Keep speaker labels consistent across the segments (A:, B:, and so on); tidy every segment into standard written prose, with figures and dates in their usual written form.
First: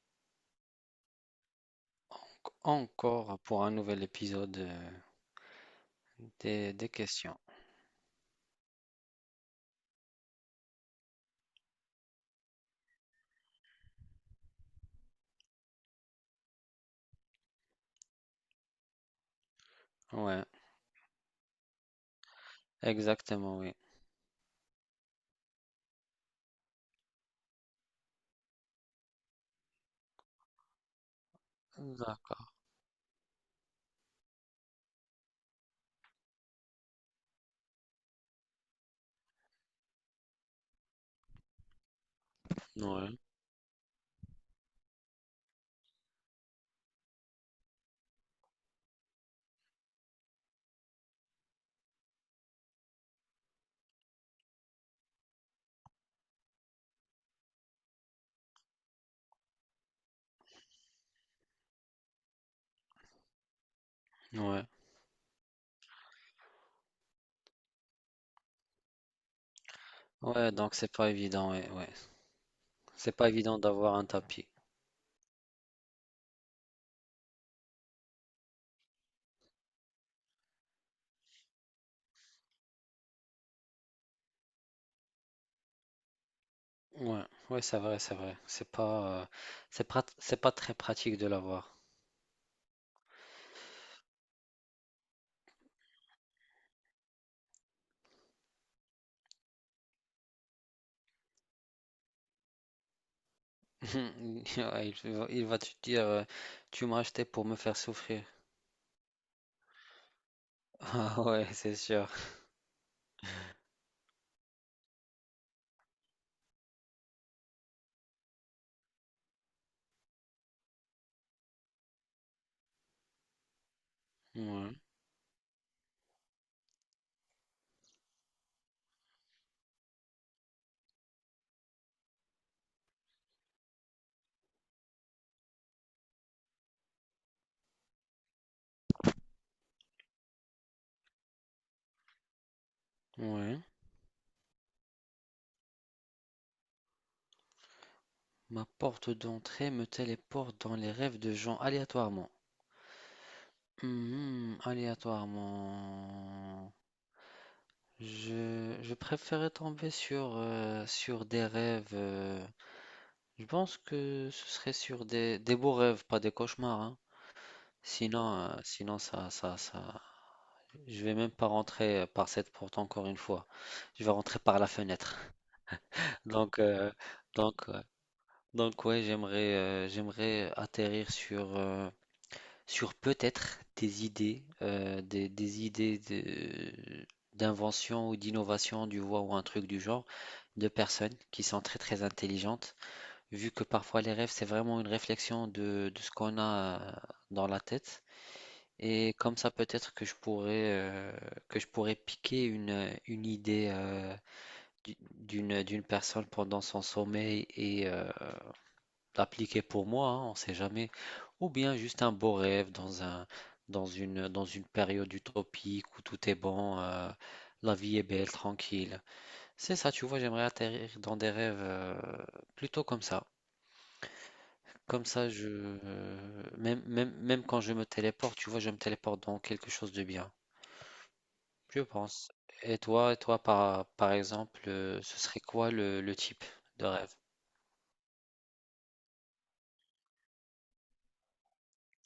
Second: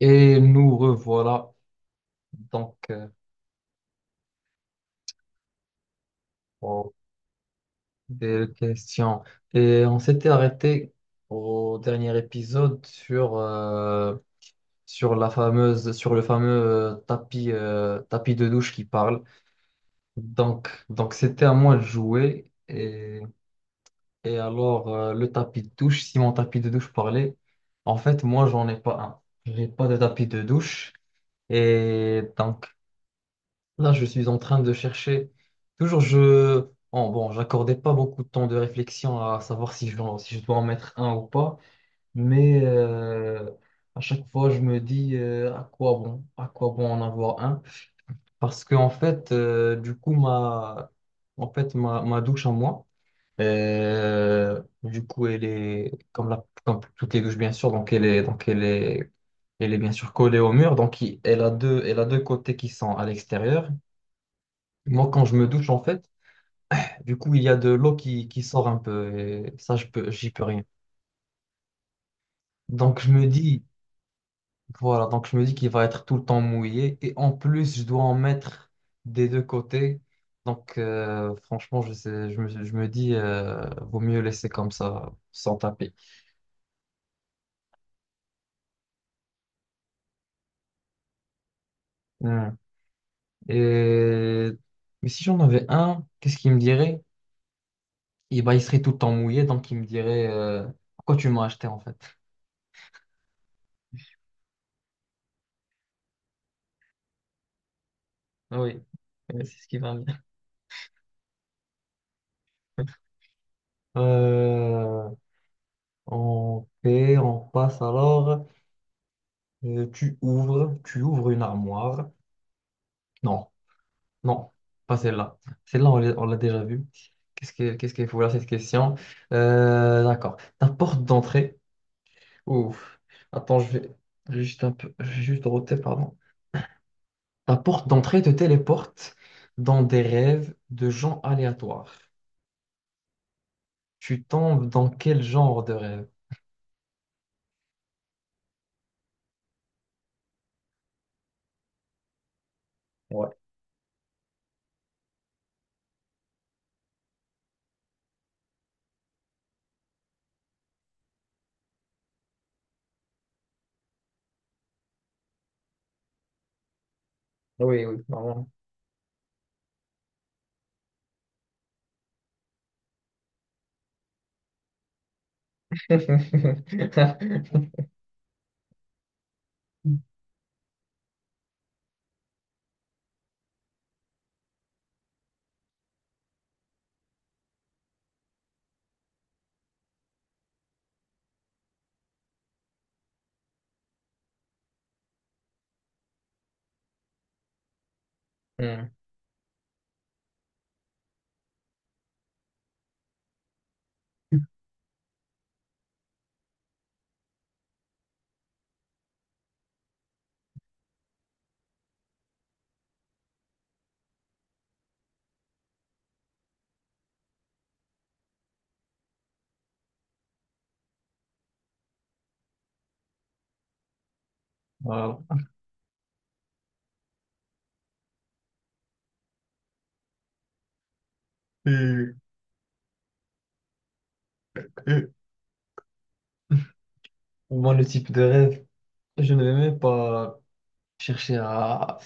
A: Et nous revoilà donc euh,
B: Encore pour un nouvel épisode des
A: pour
B: questions.
A: des questions. Et on s'était arrêté au dernier épisode sur la fameuse, sur le fameux tapis, tapis de douche qui parle.
B: Ouais,
A: Donc c'était à moi de jouer. Et,
B: exactement, oui.
A: et alors, le tapis de douche, si mon tapis de douche parlait, en fait, moi, j'en ai pas un. J'ai pas de tapis de douche. Et
B: D'accord.
A: donc, là, je suis en train de chercher. Toujours, je. J'accordais pas beaucoup de temps de réflexion à savoir si je dois en mettre un ou pas. Mais
B: Ouais,
A: euh, à chaque fois, je me dis, à quoi bon en avoir un? Parce que, en fait, ma douche à moi, elle est comme, comme toutes les douches, bien sûr. Donc elle est bien sûr collée au mur. Donc, elle a elle a deux côtés qui sont à l'extérieur.
B: ouais.
A: Moi, quand je me douche, en fait, du coup, il y a de l'eau qui sort un peu et ça, j'y peux
B: Ouais,
A: rien.
B: donc c'est pas évident, ouais, ouais.
A: Donc, je
B: C'est
A: me
B: pas évident
A: dis,
B: d'avoir un tapis.
A: voilà, donc je me dis qu'il va être tout le temps mouillé et en plus, je dois en mettre des deux côtés. Donc, franchement, je me dis, vaut mieux laisser comme ça, sans taper.
B: Ouais, ouais, c'est vrai, c'est vrai. C'est pas très pratique de l'avoir.
A: Hmm. Et... Mais si j'en avais un, qu'est-ce qu'il me dirait? Eh ben, il serait tout le temps mouillé, donc il me dirait, pourquoi tu m'as acheté, en fait?
B: Ouais, il va te dire, tu m'as acheté pour me faire souffrir.
A: Oui, c'est ce qui va bien.
B: Ah ouais, c'est sûr.
A: Euh, On fait, on passe alors. Tu ouvres une armoire. Non, non,
B: Ouais,
A: pas celle-là. Celle-là, on l'a déjà vue. Qu'est-ce qu'il faut là, cette question? D'accord. Ta porte d'entrée. Ouf. Attends, je vais juste roter, pardon. Ta porte d'entrée te téléporte dans des rêves de gens aléatoires.
B: ouais.
A: Tu tombes dans quel genre de rêve?
B: Ma porte d'entrée me téléporte dans les rêves de gens aléatoirement.
A: Ouais.
B: Mhm, aléatoirement, je préférais tomber sur des rêves. Je pense que ce serait sur des beaux rêves, pas des cauchemars, hein.
A: Oui, oui,
B: Sinon,
A: normalement.
B: euh, sinon ça, je vais même pas rentrer par cette porte encore une fois. Je vais rentrer par la fenêtre. Donc, euh, donc, euh, donc, ouais, j'aimerais atterrir sur peut-être des idées, des idées d'invention ou d'innovation du voix ou un truc du genre de personnes qui sont très très intelligentes, vu que parfois les rêves c'est vraiment une réflexion de ce qu'on a dans la tête.
A: Hmm.
B: Et comme ça peut-être que je pourrais piquer une idée d'une d'une personne pendant son sommeil et appliquer pour moi, hein, on ne sait jamais, ou bien juste un beau rêve dans une période utopique où tout est bon, la vie est belle, tranquille. C'est ça, tu vois, j'aimerais atterrir dans des rêves plutôt comme ça. Comme
A: Voilà.
B: ça, je, même quand je me téléporte, tu vois, je me téléporte dans quelque chose de bien, je
A: Euh,
B: pense. Et toi, par exemple,
A: euh,
B: ce serait quoi le type de rêve?
A: Moi, le type de rêve, je ne vais même pas chercher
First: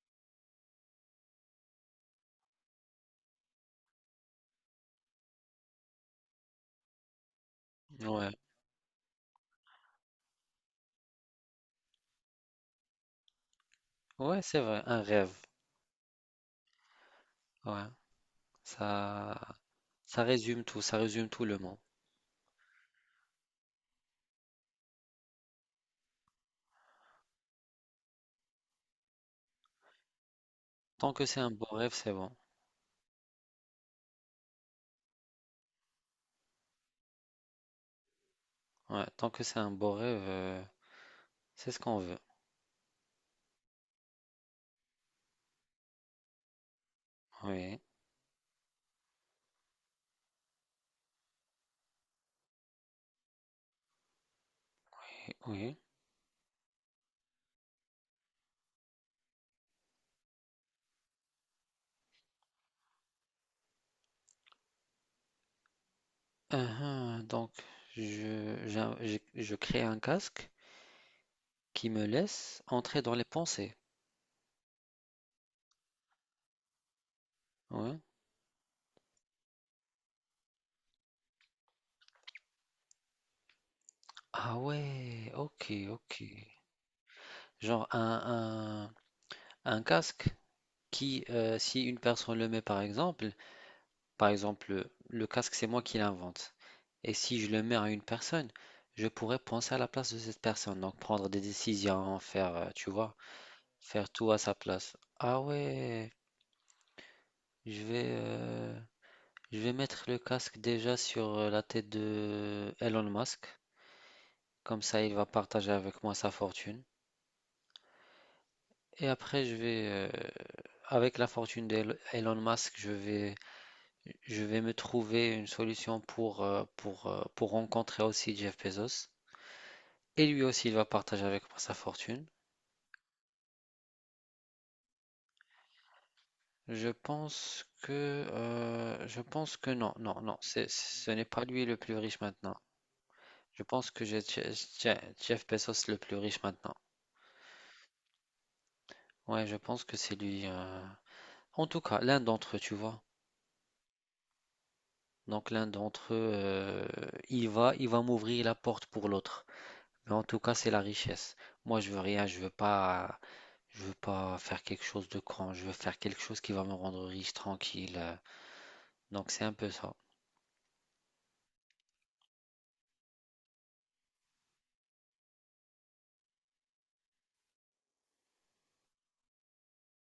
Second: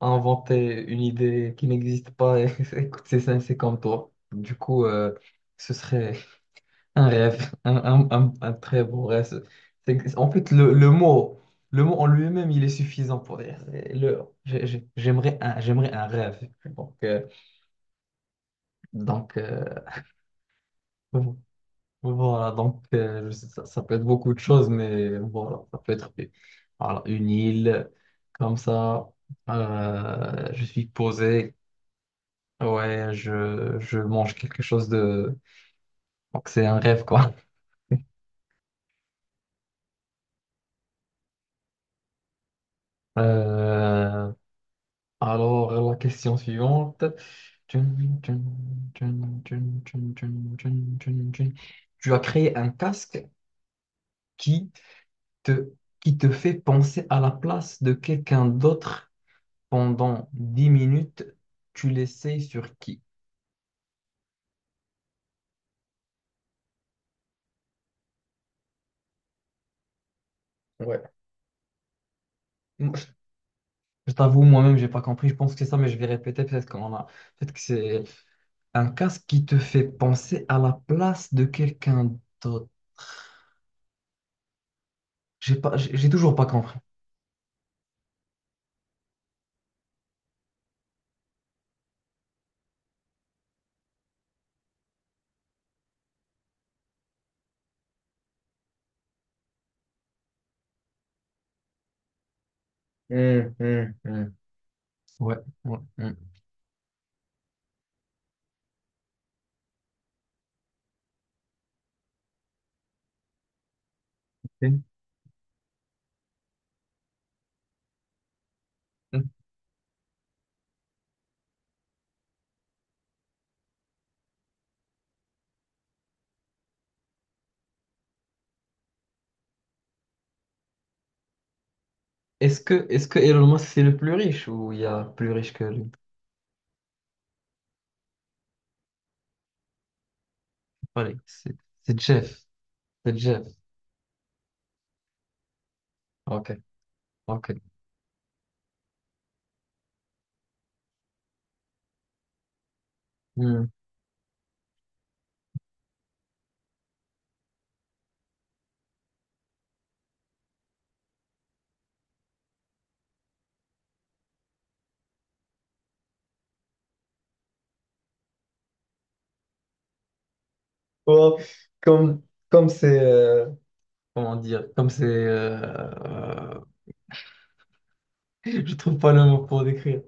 A: à inventer une idée qui n'existe pas. Et écoute, c'est ça, c'est comme toi. Du coup, ce serait un rêve, un, un- un-
B: Ouais,
A: un très beau rêve. C'est- en fait, le mot en lui-même, il est suffisant pour dire. Le,
B: ouais, c'est vrai, un rêve.
A: j'aimerais un rêve.
B: Ouais,
A: Donc
B: ça.
A: euh,
B: Ça résume tout le monde.
A: Voilà, je sais, ça peut être beaucoup de choses, mais voilà, ça peut être voilà, une île comme ça. Je suis
B: Tant que c'est un
A: posé,
B: beau rêve, c'est bon.
A: ouais, je mange quelque chose de. Donc c'est un rêve, quoi.
B: Ouais, tant que c'est un beau rêve, c'est ce qu'on veut.
A: Euh, alors, la question suivante. Tu
B: Oui,
A: as créé un casque qui te,
B: oui.
A: qui te fait penser à la place de quelqu'un d'autre pendant 10 minutes, tu l'essayes sur qui?
B: Uhum, donc, je crée un casque
A: Ouais.
B: qui me laisse
A: Moi,
B: entrer dans les pensées.
A: Je t'avoue, moi-même, j'ai pas compris. Je pense que c'est ça, mais je vais répéter peut-être qu'on a. Peut-être que
B: Ouais.
A: c'est un casque qui te fait penser à la place de quelqu'un d'autre.
B: Ah ouais, ok,
A: J'ai
B: ok.
A: toujours pas compris.
B: Genre un casque si une personne le met par exemple. Par exemple, le casque, c'est moi qui l'invente. Et si je le mets à une personne, je pourrais penser à la place de cette personne, donc prendre des décisions, tu vois,
A: Hum, hum,
B: faire tout
A: hum.
B: à sa place.
A: Ouais.
B: Ah
A: ouais,
B: ouais,
A: ouais.
B: je vais, euh, je vais mettre le casque déjà sur la tête de Elon Musk, comme ça il va partager avec moi sa fortune. Et
A: Mm.
B: après, avec la fortune d'Elon Musk, je vais me trouver une solution pour rencontrer aussi Jeff Bezos. Et lui aussi, il va partager avec moi sa fortune.
A: Est-ce que Elon Musk c'est le plus riche ou il y a plus riche que lui?
B: Je pense que non, non, non, ce
A: Allez,
B: n'est pas
A: c'est
B: lui le plus
A: c'est
B: riche
A: Jeff.
B: maintenant.
A: C'est Jeff.
B: Je pense que Jeff Bezos le plus riche
A: Ok.
B: maintenant.
A: Ok.
B: Ouais, je pense que c'est lui. En tout cas, l'un d'entre eux, tu vois.
A: Mm.
B: Donc l'un d'entre eux, il va m'ouvrir la porte pour l'autre. Mais en tout cas, c'est la richesse. Moi, je veux rien, je veux pas faire quelque chose de grand. Je veux faire quelque chose qui va me rendre riche, tranquille. Donc c'est un peu ça.
A: Oh, comme comme c'est comment dire, je trouve pas le mot pour décrire,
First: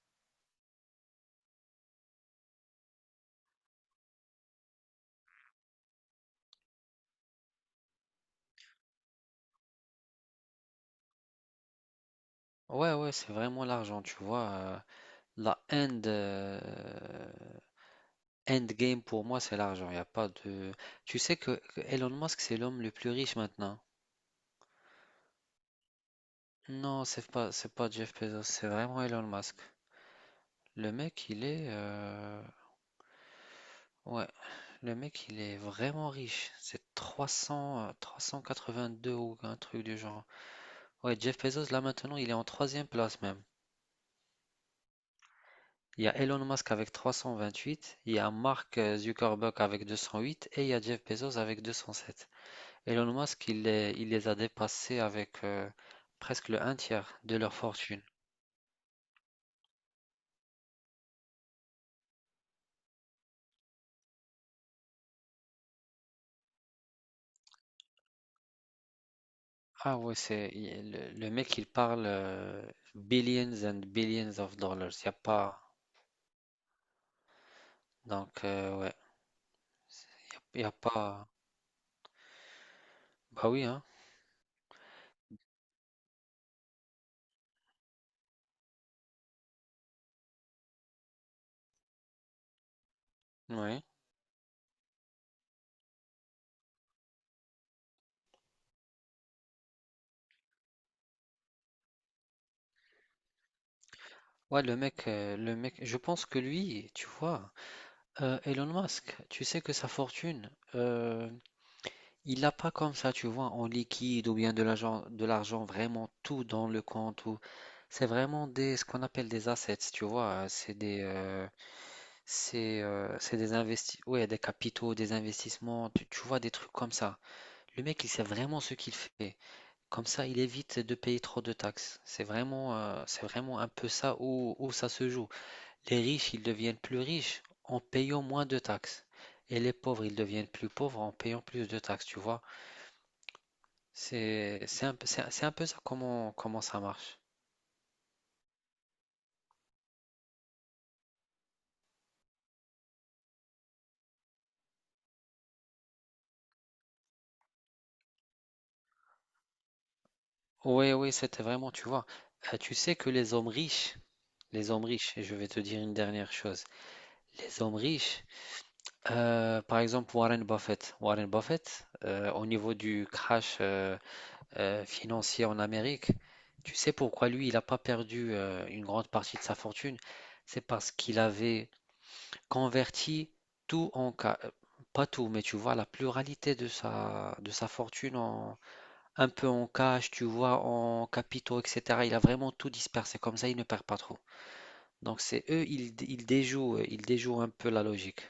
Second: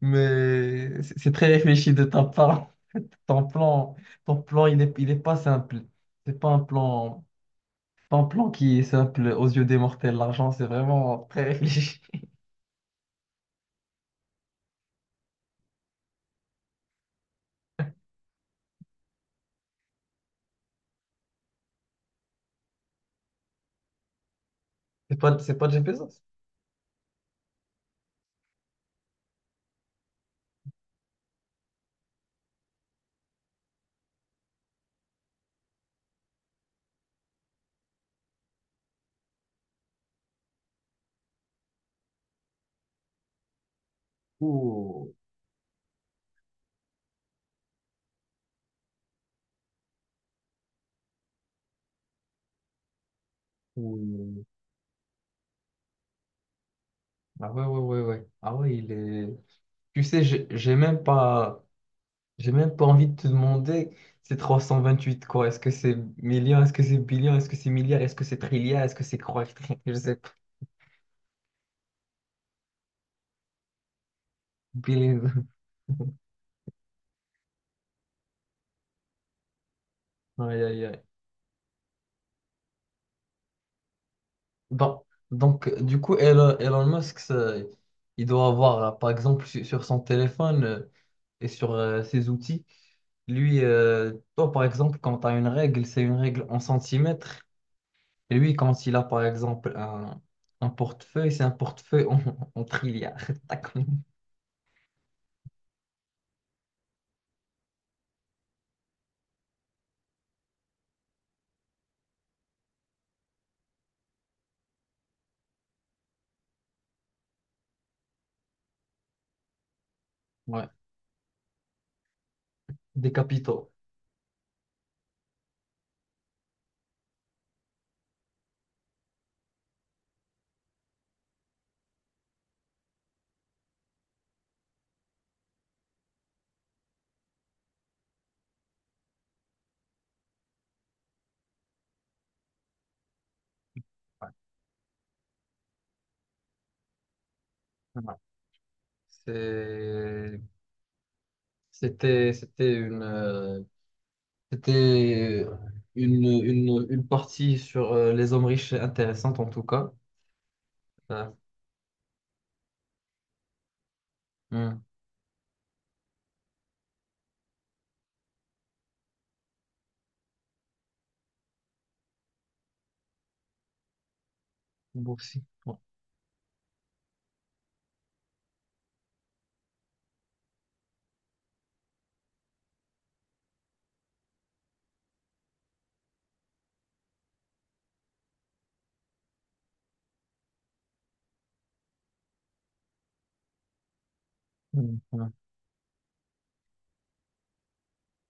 A: mais c'est très réfléchi de ta part. Ton plan, il est pas simple. C'est pas un plan, pas un plan qui est simple aux yeux des mortels. L'argent, c'est vraiment très réfléchi.
B: Ouais, ouais, c'est vraiment l'argent, tu vois. La end, euh, end game pour moi, c'est l'argent. Il a pas de. Tu sais que Elon Musk, c'est l'homme le plus riche maintenant.
A: C'est pas Jeff Bezos.
B: Non, c'est pas Jeff Bezos, c'est vraiment Elon Musk. Le mec, ouais, le mec, il est vraiment riche. C'est 300, 382 ou un truc du genre. Ouais, Jeff Bezos, là maintenant, il est en troisième place même.
A: Ouh,
B: Il y a Elon Musk avec 328, il y a Mark Zuckerberg avec 208 et il y a Jeff Bezos avec 207. Elon Musk, il les a
A: ouh.
B: dépassés avec presque le un tiers de
A: Ah
B: leur
A: ouais, ouais, ouais,
B: fortune.
A: ouais. Ah ouais, il est. Tu sais, j'ai même pas. J'ai même pas envie de te demander, c'est 328 quoi? Est-ce que c'est million? Est-ce que c'est billion? Est-ce que c'est milliard? Est-ce que c'est trilliard? Est-ce que c'est croix je
B: Ah ouais,
A: sais pas.
B: le mec, il parle billions and billions of dollars. Il n'y a
A: Billion.
B: pas. Donc, ouais, il
A: Aïe,
B: n'y a
A: aïe, aïe.
B: pas. Bah oui, hein.
A: Bon, du coup, Elon, Elon Musk, ça, il doit avoir, par exemple, sur son téléphone et sur ses outils,
B: Ouais.
A: toi, par exemple, quand tu as une règle, c'est une règle en centimètres. Et lui, quand il a, par exemple, un portefeuille, c'est un portefeuille en, en trilliard. D'accord.
B: Ouais, le mec, je pense que lui, tu vois, Elon Musk, tu sais que sa fortune, euh, il a pas comme ça, tu vois, en liquide ou bien de l'argent vraiment tout dans le compte ou c'est vraiment des ce qu'on appelle des assets, tu vois,
A: Ouais. Des
B: c'est des
A: capitaux.
B: investi ouais, des capitaux, des investissements, tu vois des trucs comme ça. Le mec, il sait vraiment ce qu'il fait. Comme ça, il évite de payer trop de taxes. C'est vraiment un peu ça où ça se joue. Les riches, ils deviennent plus riches en payant moins de taxes. Et les pauvres, ils deviennent plus pauvres en payant plus de taxes, tu vois.
A: Ouais.
B: C'est un, peu- c'est un peu ça comment ça marche.
A: Ouais. C'est- c'était c'était une, une partie sur les hommes riches intéressante en tout cas.
B: Oui, oui,
A: Euh,
B: c'était vraiment, tu vois. Tu sais que les hommes riches, les
A: hmm,
B: hommes riches, et je vais te dire une dernière chose, les hommes riches, par exemple Warren Buffett, au niveau du crash
A: boursier.
B: financier en
A: Ouais.
B: Amérique, tu sais pourquoi lui, il n'a pas perdu une grande partie de sa fortune? C'est parce qu'il avait converti tout en, pas tout, mais tu vois, la pluralité de de sa fortune un peu en cash, tu vois, en capitaux, etc. Il a vraiment tout dispersé. Comme ça, il ne perd pas trop.
A: Hmm,
B: Donc,
A: hmm,
B: c'est eux, ils déjouent un peu la logique.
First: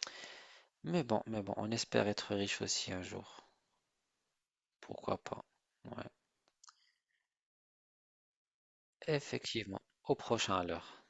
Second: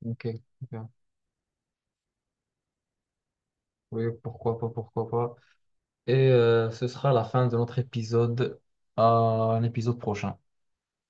A: ok. Ok.
B: Mais bon, on espère être riche aussi un jour.
A: Oui, pourquoi pas, pourquoi
B: Pourquoi
A: pas.
B: pas? Ouais.
A: Ce sera la fin de notre épisode. À un
B: Effectivement.
A: épisode
B: Au
A: prochain.
B: prochain alors.